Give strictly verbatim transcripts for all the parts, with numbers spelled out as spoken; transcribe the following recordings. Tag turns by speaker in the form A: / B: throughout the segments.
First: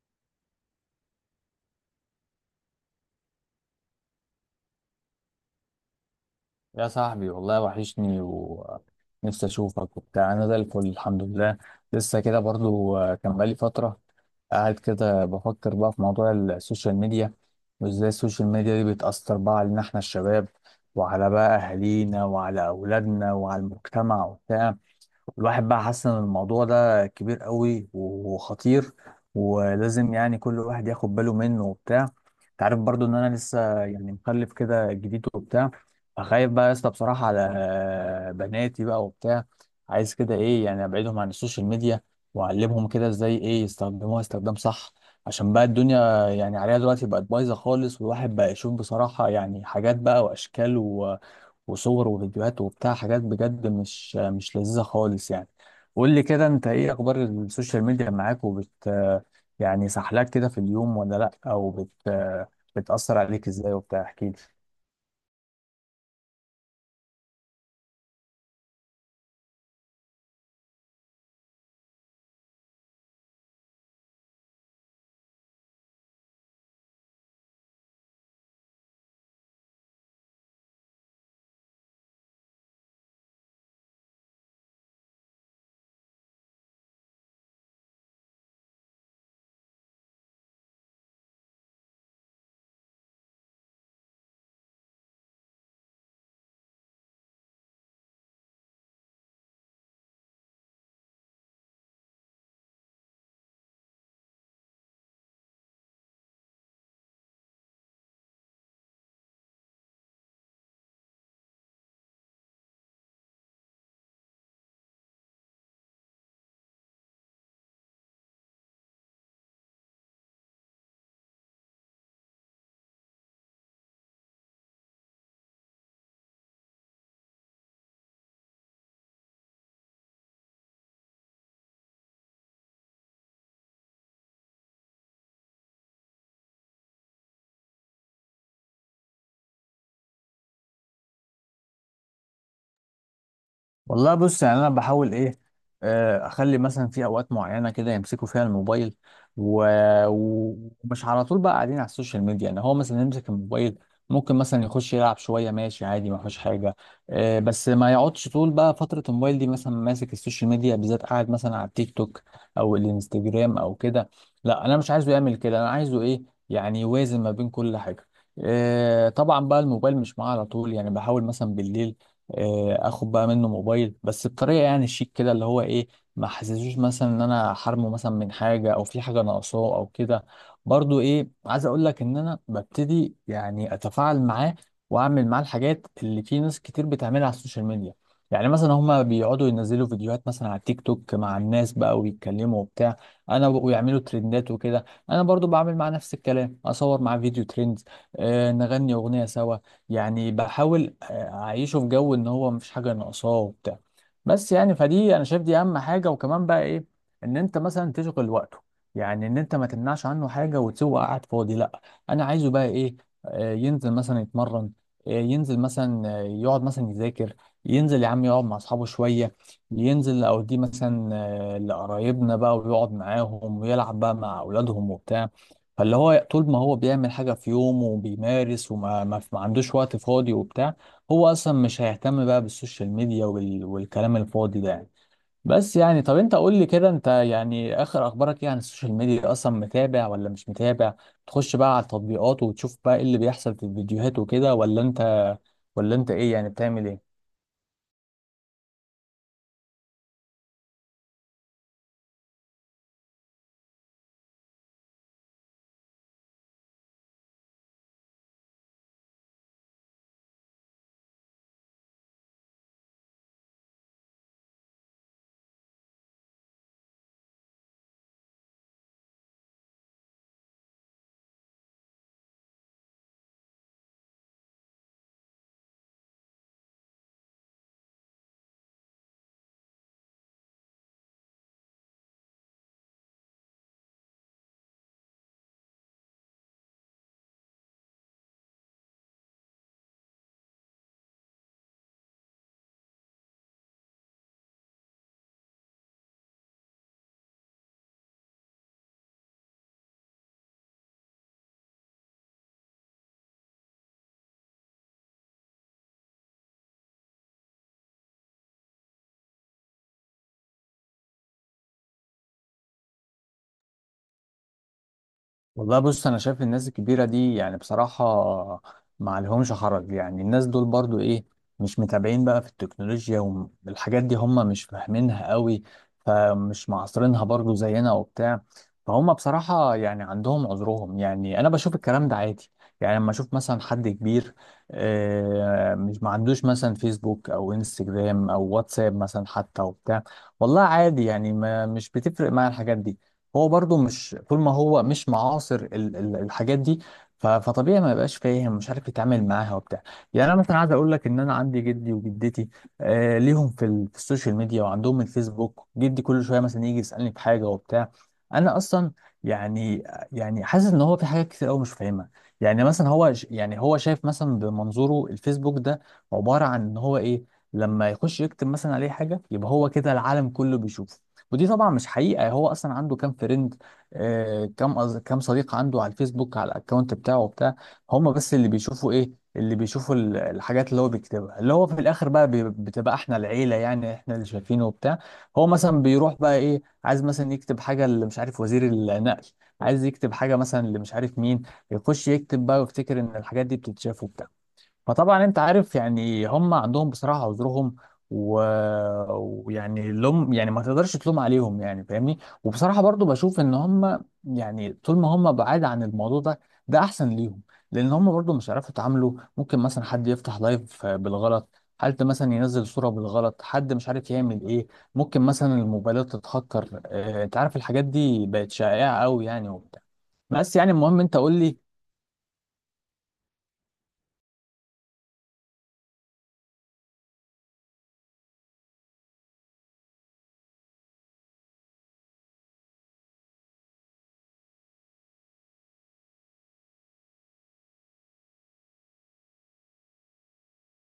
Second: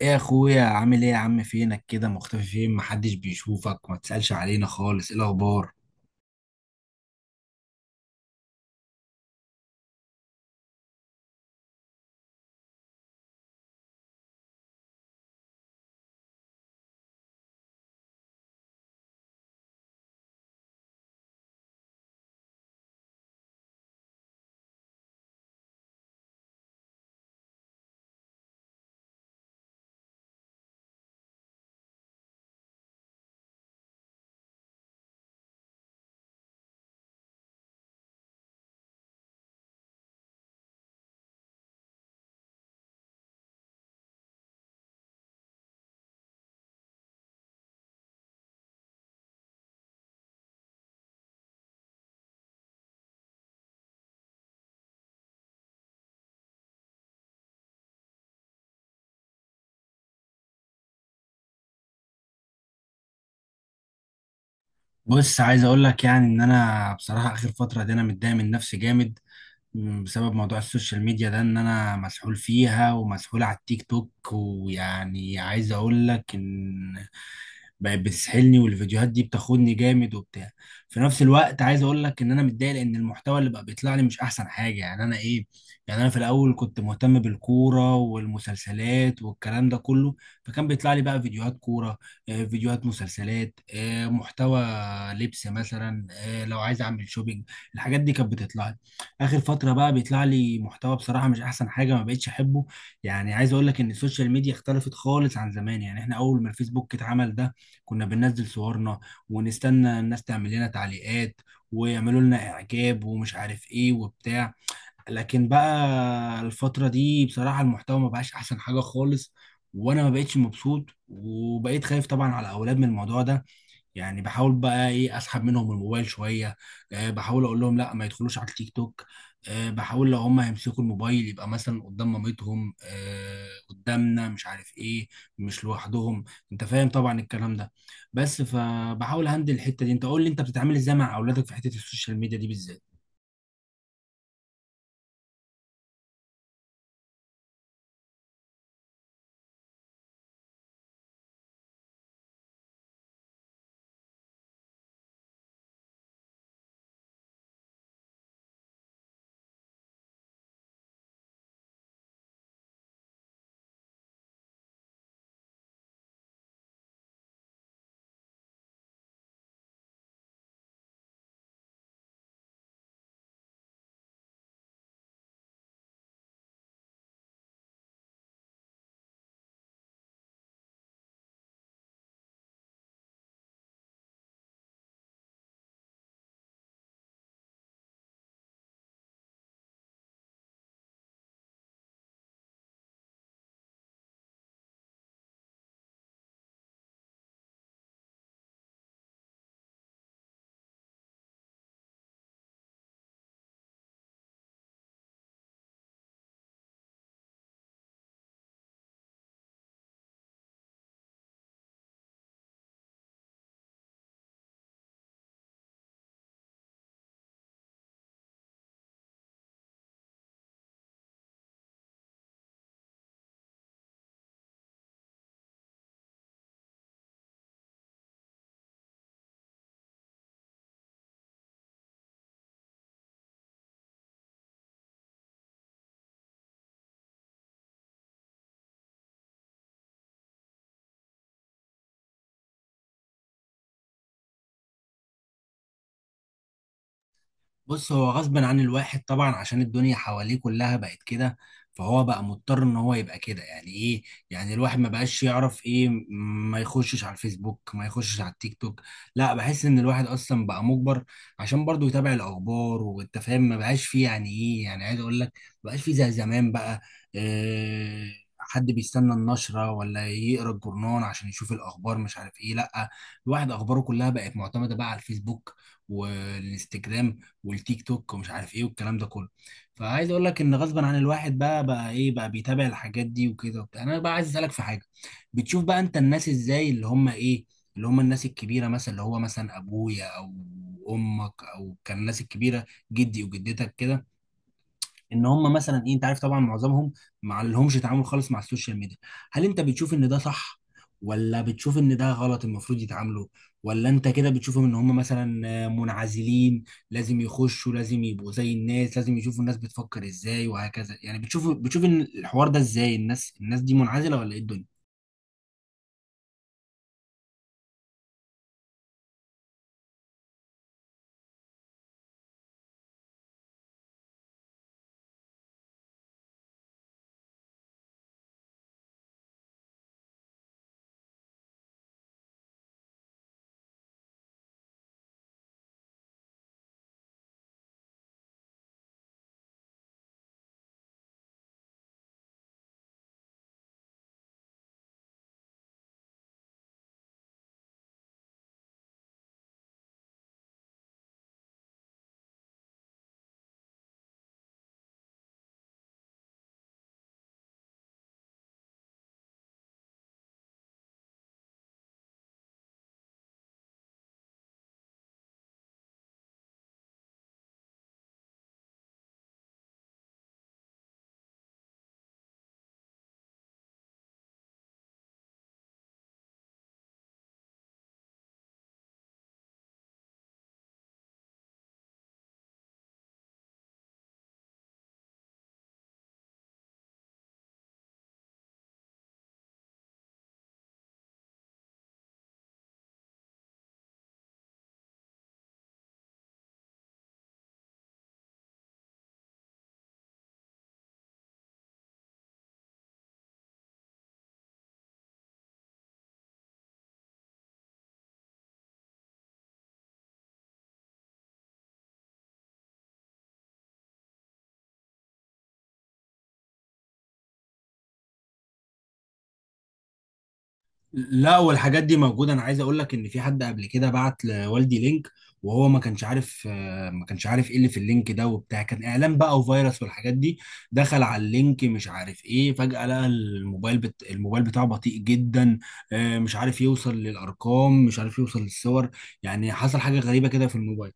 A: ايه يا اخويا، عامل ايه يا عم؟ فينك كده مختفي؟ فين، محدش بيشوفك، ما تسألش علينا خالص. ايه الاخبار؟
B: يا صاحبي والله وحشني ونفسي اشوفك وبتاع، انا زي الفل، الحمد لله. لسه كده برضو، آه، كان بقالي فتره قاعد كده بفكر بقى في موضوع السوشيال ميديا، وازاي السوشيال ميديا دي بتاثر بقى علينا احنا الشباب، وعلى بقى اهالينا وعلى اولادنا وعلى المجتمع وبتاع. الواحد بقى حاسس ان الموضوع ده كبير قوي وخطير، ولازم يعني كل واحد ياخد باله منه وبتاع. انت عارف برضو ان انا لسه يعني مخلف كده جديد وبتاع، فخايف بقى يا اسطى بصراحة على بناتي بقى وبتاع. عايز كده ايه يعني ابعدهم عن السوشيال ميديا، واعلمهم كده ازاي ايه يستخدموها استخدام صح، عشان بقى الدنيا يعني عليها دلوقتي بقت بايظة خالص، والواحد بقى يشوف بصراحة يعني حاجات بقى واشكال وصور وفيديوهات وبتاع، حاجات بجد مش مش لذيذة خالص يعني. قول لي كده انت ايه اخبار السوشيال ميديا معاك، وبت يعني سحلاك كده في اليوم ولا لا، او بت بتأثر عليك ازاي وبتاع، احكي لي.
A: بص، عايز اقول لك يعني ان انا بصراحه اخر فتره دي انا متضايق من نفسي جامد، م، بسبب موضوع السوشيال ميديا ده، ان انا مسحول فيها ومسحول على التيك توك، ويعني عايز اقول لك ان بقت بتسحلني، والفيديوهات دي بتاخدني جامد وبتاع. في نفس الوقت عايز اقول لك ان انا متضايق لان المحتوى اللي بقى بيطلع لي مش احسن حاجه، يعني انا ايه، يعني انا في الاول كنت مهتم بالكوره والمسلسلات والكلام ده كله، فكان بيطلع لي بقى فيديوهات كوره، آه، فيديوهات مسلسلات، آه، محتوى لبس مثلا، آه، لو عايز اعمل شوبينج، الحاجات دي كانت بتطلع لي. اخر فتره بقى بيطلع لي محتوى بصراحه مش احسن حاجه، ما بقتش احبه. يعني عايز اقول لك ان السوشيال ميديا اختلفت خالص عن زمان. يعني احنا اول ما الفيسبوك اتعمل ده كنا بننزل صورنا ونستنى الناس تعمل لنا تعليقات ويعملوا لنا اعجاب ومش عارف ايه وبتاع. لكن بقى الفتره دي بصراحه المحتوى ما بقاش احسن حاجه خالص، وانا ما بقتش مبسوط، وبقيت خايف طبعا على اولاد من الموضوع ده. يعني بحاول بقى ايه اسحب منهم الموبايل شويه، أه بحاول اقول لهم لا ما يدخلوش على التيك توك، أه بحاول لو هم هيمسكوا الموبايل يبقى مثلا قدام مامتهم، أه قدامنا، مش عارف ايه، مش لوحدهم. انت فاهم طبعا الكلام ده. بس فبحاول هندل الحته دي. انت قول لي، انت بتتعامل ازاي مع اولادك في حته السوشيال ميديا دي بالذات؟
B: والله بص، يعني انا بحاول ايه، آه، اخلي مثلا في اوقات معينه كده يمسكوا فيها الموبايل، و... و- ومش على طول بقى قاعدين على السوشيال ميديا. يعني هو مثلا يمسك الموبايل ممكن مثلا يخش يلعب شويه، ماشي عادي ما فيش حاجه. آه، بس ما يقعدش طول بقى فتره الموبايل دي مثلا ماسك السوشيال ميديا بالذات، قاعد مثلا على التيك توك او الانستجرام او كده. لا، انا مش عايزه يعمل كده، انا عايزه ايه يعني يوازن ما بين كل حاجه. آه، طبعا بقى الموبايل مش معاه على طول، يعني بحاول مثلا بالليل آه، اخد بقى منه موبايل، بس بطريقه يعني شيك كده، اللي هو ايه، ما حسسوش مثلا ان انا حرمه مثلا من حاجه او في حاجه ناقصاه او كده. برضو ايه عايز اقول لك ان انا ببتدي يعني اتفاعل معاه، واعمل معاه الحاجات اللي في ناس كتير بتعملها على السوشيال ميديا. يعني مثلا هما بيقعدوا ينزلوا فيديوهات مثلا على التيك توك مع الناس بقى ويتكلموا وبتاع، انا ب- ويعملوا ترندات وكده. انا برضو بعمل مع نفس الكلام، اصور مع فيديو ترند، آه نغني اغنيه سوا. يعني بحاول اعيشه في جو ان هو مفيش حاجه ناقصاه وبتاع. بس يعني فدي انا شايف دي اهم حاجه، وكمان بقى ايه، ان انت مثلا تشغل وقته. يعني ان انت ما تمنعش عنه حاجه وتسيبه قاعد فاضي، لا، انا عايزه بقى ايه، آه، ينزل مثلا يتمرن، آه، ينزل مثلا، آه، يقعد مثلا يذاكر، ينزل يا عم يقعد مع اصحابه شويه، ينزل او دي مثلا آه، لقرايبنا بقى ويقعد معاهم ويلعب بقى مع اولادهم وبتاع. فاللي هو طول ما هو بيعمل حاجه في يومه وبيمارس وما ما ما عندوش وقت فاضي وبتاع، هو اصلا مش هيهتم بقى بالسوشيال ميديا وال... والكلام الفاضي ده يعني. بس يعني طب انت قول لي كده، انت يعني اخر اخبارك ايه عن السوشيال ميديا؟ اصلا متابع ولا مش متابع؟ تخش بقى على التطبيقات وتشوف بقى ايه اللي بيحصل في الفيديوهات وكده، ولا انت ولا انت ايه يعني بتعمل ايه؟
A: بص، هو غصب عن الواحد طبعا عشان الدنيا حواليه كلها بقت كده، فهو بقى مضطر ان هو يبقى كده، يعني ايه، يعني الواحد ما بقاش يعرف ايه، م- ما يخشش على الفيسبوك ما يخشش على التيك توك، لا بحس ان الواحد اصلا بقى مجبر، عشان برضه يتابع الاخبار. والتفاهم ما بقاش فيه، يعني ايه، يعني عايز اقول لك ما بقاش فيه زي زمان بقى. إيه، حد بيستنى النشرة ولا يقرا الجورنال عشان يشوف الأخبار؟ مش عارف إيه، لأ، الواحد أخباره كلها بقت معتمدة بقى على الفيسبوك والإنستجرام والتيك توك ومش عارف ايه والكلام ده كله. فعايز اقول لك ان غصبا عن الواحد بقى بقى ايه، بقى بيتابع الحاجات دي وكده وبتاع. انا بقى عايز اسالك في حاجه. بتشوف بقى انت الناس ازاي، اللي هم ايه، اللي هم الناس الكبيره، مثلا اللي هو مثلا ابويا او امك، او كان الناس الكبيره، جدي وجدتك كده، ان هم مثلا ايه، انت عارف طبعا معظمهم ما لهمش تعامل خالص مع السوشيال ميديا. هل انت بتشوف ان ده صح، ولا بتشوف ان ده غلط المفروض يتعاملوا، ولا انت كده بتشوفهم ان هم مثلا آه، منعزلين، لازم يخشوا، لازم يبقوا زي الناس، لازم يشوفوا الناس بتفكر ازاي وهكذا؟ يعني بتشوف بتشوف ان الحوار ده ازاي، الناس الناس دي منعزلة ولا ايه الدنيا؟
B: والله بص، انا شايف الناس الكبيره دي يعني بصراحه ما عليهمش حرج. يعني الناس دول برضو ايه، مش متابعين بقى في التكنولوجيا، والحاجات دي هم مش فاهمينها قوي، فمش معاصرينها برضو زينا وبتاع. فهم بصراحه يعني عندهم عذرهم، يعني انا بشوف الكلام ده عادي. يعني لما اشوف مثلا حد كبير آه، مش ما عندوش مثلا فيسبوك او انستجرام او واتساب مثلا حتى وبتاع، والله عادي يعني، ما مش بتفرق معايا الحاجات دي. هو برضه مش، طول ما هو مش معاصر ال- ال- الحاجات دي، ف- فطبيعي ما يبقاش فاهم، مش عارف يتعامل معاها وبتاع. يعني انا مثلا عايز اقول لك ان انا عندي جدي وجدتي، آه ليهم في, ال- في السوشيال ميديا وعندهم الفيسبوك. جدي كل شويه مثلا يجي يسالني في حاجه وبتاع. انا اصلا يعني يعني حاسس ان هو في حاجات كتير قوي مش فاهمها. يعني مثلا هو ش- يعني هو شايف مثلا بمنظوره الفيسبوك ده عباره عن ان هو ايه، لما يخش يكتب مثلا عليه حاجه يبقى هو كده العالم كله بيشوفه. ودي طبعا مش حقيقة. هو أصلا عنده كام فريند، آه كام أز... كام صديق عنده على الفيسبوك على الأكونت بتاعه وبتاع. هم بس اللي بيشوفوا إيه، اللي بيشوفوا ال- الحاجات اللي هو بيكتبها، اللي هو في الآخر بقى بي... بتبقى إحنا العيلة، يعني إحنا اللي شايفينه وبتاع. هو مثلا بيروح بقى إيه عايز مثلا يكتب حاجة اللي مش عارف وزير النقل، عايز يكتب حاجة مثلا اللي مش عارف مين، يخش يكتب بقى ويفتكر إن الحاجات دي بتتشاف وبتاع. فطبعا انت عارف يعني هم عندهم بصراحه عذرهم، و... ويعني لوم، يعني ما تقدرش تلوم عليهم يعني، فاهمني. وبصراحه برضو بشوف ان هم يعني طول ما هم بعاد عن الموضوع ده، ده احسن ليهم، لان هم برضو مش عارفوا يتعاملوا. ممكن مثلا حد يفتح لايف بالغلط، حد مثلا ينزل صوره بالغلط، حد مش عارف يعمل ايه، ممكن مثلا الموبايلات تتهكر. آه، انت عارف الحاجات دي بقت شائعه قوي يعني وبتاع. بس يعني المهم انت قول
A: لا،
B: لي.
A: والحاجات دي موجودة. أنا عايز أقول لك إن في حد قبل كده بعت لوالدي لينك، وهو ما كانش عارف، آه، ما كانش عارف إيه اللي في اللينك ده وبتاع، كان إعلان بقى وفيروس والحاجات دي. دخل على اللينك مش عارف إيه، فجأة لقى الموبايل بت... الموبايل بتاعه بطيء جدا، آه، مش عارف يوصل للأرقام، مش عارف يوصل للصور، يعني حصل حاجة غريبة كده في الموبايل.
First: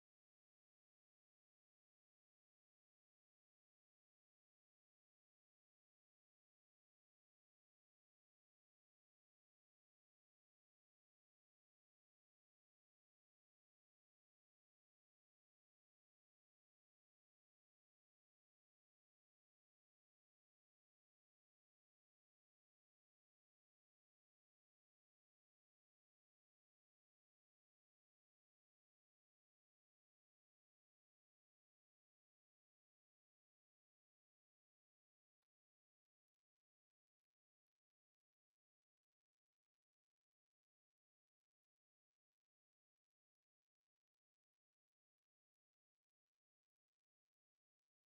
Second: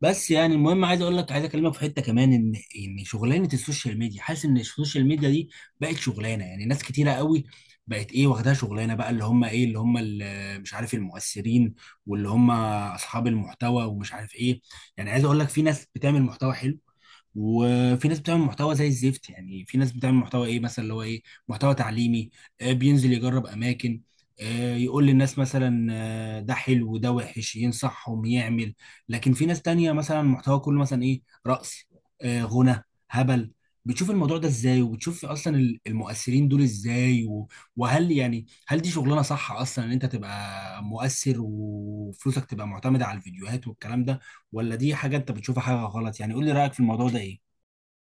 A: بس يعني المهم عايز اقول لك، عايز اكلمك في حته كمان، ان ان شغلانه السوشيال ميديا، حاسس ان السوشيال ميديا دي بقت شغلانه يعني ناس كتيره قوي، بقت ايه واخدها شغلانه بقى، اللي هم ايه، اللي هم اللي مش عارف المؤثرين، واللي هم اصحاب المحتوى ومش عارف ايه. يعني عايز اقول لك، في ناس بتعمل محتوى حلو، وفي ناس بتعمل محتوى زي الزفت. يعني في ناس بتعمل محتوى ايه، مثلا اللي هو ايه، محتوى تعليمي، آه، بينزل يجرب اماكن، آه، يقول للناس مثلا، آه، ده حلو ده وحش، ينصحهم يعمل. لكن في ناس تانية مثلا محتوى كله مثلا ايه، رقص، آه، غنى، هبل. بتشوف الموضوع ده ازاي، وبتشوف اصلا ال- المؤثرين دول ازاي، و- وهل يعني هل دي شغلانة صح اصلا، ان انت تبقى مؤثر وفلوسك تبقى معتمدة على الفيديوهات والكلام ده، ولا دي حاجة انت بتشوفها حاجة غلط؟ يعني قول لي رأيك في الموضوع ده ايه؟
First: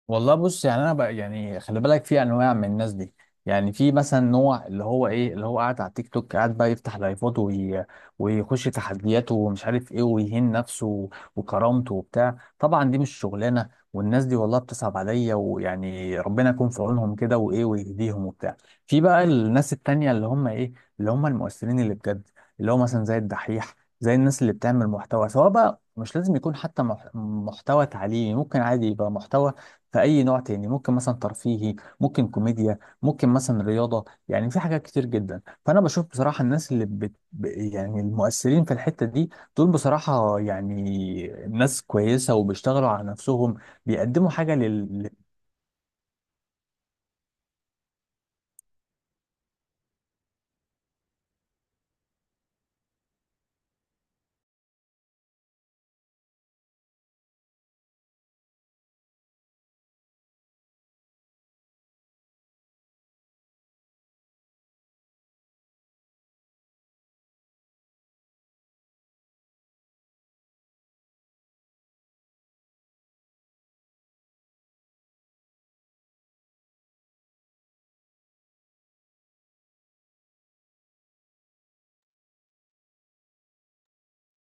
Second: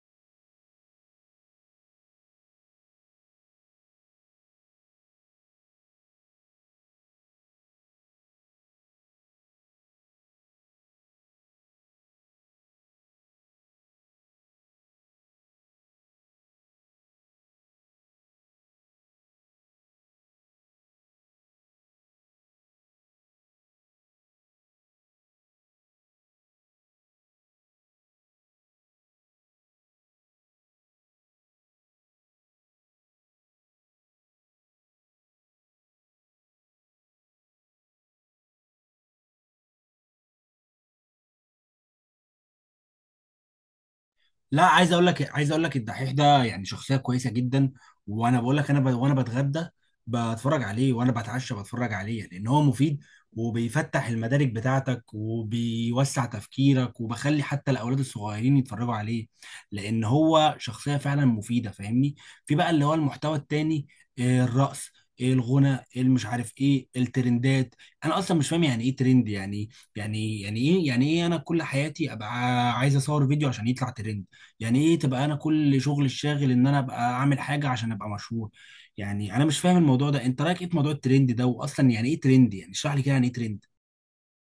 B: والله بص، يعني انا بقى يعني خلي بالك في انواع من الناس دي. يعني في مثلا نوع اللي هو ايه، اللي هو قاعد على التيك توك، قاعد بقى يفتح لايفات وي... ويخش تحديات ومش عارف ايه، ويهين نفسه وكرامته وبتاع. طبعا دي مش شغلانه، والناس دي والله بتصعب عليا، ويعني ربنا يكون في عونهم كده وايه ويهديهم وبتاع. في بقى الناس التانية اللي هم ايه، اللي هم المؤثرين اللي بجد، اللي هو مثلا زي الدحيح، زي الناس اللي بتعمل محتوى، سواء بقى مش لازم يكون حتى مح- محتوى تعليمي، ممكن عادي يبقى محتوى في اي نوع تاني، ممكن مثلا ترفيهي، ممكن كوميديا، ممكن مثلا رياضه، يعني في حاجات كتير جدا. فانا بشوف بصراحه الناس اللي بت... ب- يعني المؤثرين في الحته دي، دول بصراحه يعني ناس كويسه وبيشتغلوا على نفسهم، بيقدموا حاجه
A: لا، عايز اقول
B: لل...
A: لك، عايز اقول لك الدحيح ده يعني شخصيه كويسه جدا. وانا بقول لك، انا ب... وانا بتغدى بتفرج عليه، وانا بتعشى بتفرج عليه، لان هو مفيد وبيفتح المدارك بتاعتك وبيوسع تفكيرك، وبخلي حتى الاولاد الصغيرين يتفرجوا عليه، لان هو شخصيه فعلا مفيده، فاهمني. في بقى اللي هو المحتوى التاني، آه، الرقص، إيه الغنى، إيه المش عارف ايه، الترندات. انا اصلا مش فاهم يعني ايه ترند، يعني يعني يعني ايه، يعني ايه، انا كل حياتي ابقى عايز اصور فيديو عشان يطلع ترند؟ يعني ايه تبقى انا كل شغل الشاغل ان انا ابقى اعمل حاجه عشان ابقى مشهور؟ يعني انا مش فاهم الموضوع ده. انت رايك ايه في موضوع الترند ده، واصلا يعني ايه ترند؟ يعني اشرح لي كده يعني ايه ترند؟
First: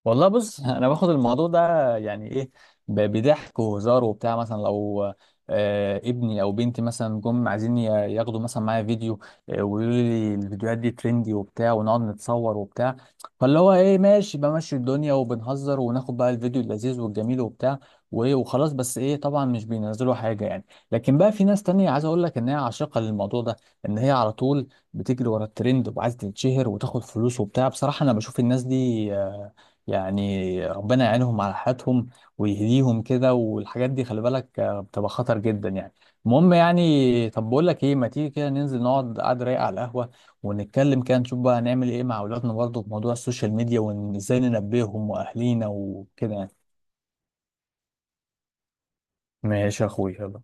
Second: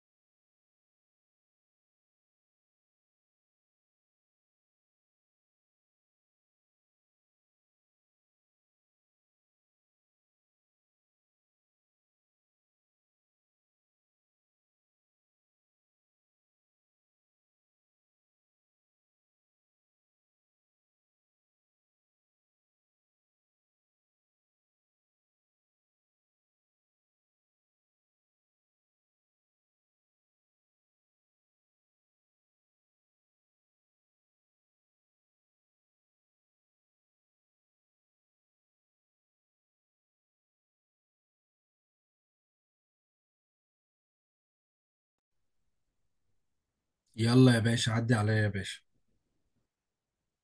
B: والله بص، انا باخد الموضوع ده يعني ايه، ب- بضحك وهزار وبتاع، مثلا لو آه ابني او بنتي مثلا جم عايزين ي- ياخدوا مثلا معايا فيديو، آه، ويقولوا لي الفيديوهات دي ترندي وبتاع، ونقعد نتصور وبتاع، فاللي هو ايه ماشي بمشي الدنيا وبنهزر وناخد بقى الفيديو اللذيذ والجميل وبتاع، وايه وخلاص. بس ايه طبعا مش بينزلوا حاجه يعني. لكن بقى في ناس تانية عايز اقول لك ان هي عاشقه للموضوع ده، ان هي على طول بتجري ورا الترند وعايزه تتشهر وتاخد فلوس وبتاع. بصراحه انا بشوف الناس دي، آه، يعني ربنا يعينهم على حياتهم ويهديهم كده. والحاجات دي خلي بالك آه، بتبقى خطر جدا يعني. المهم يعني، طب بقول لك ايه، ما تيجي كده ننزل نقعد قعدة رايقة على القهوة، ونتكلم كده نشوف بقى هنعمل ايه مع اولادنا برضه في موضوع السوشيال ميديا وازاي ننبههم واهلينا وكده يعني.
A: يلا يا باشا، عدي عليا يا باشا.
B: ماشي يا اخويا، يلا.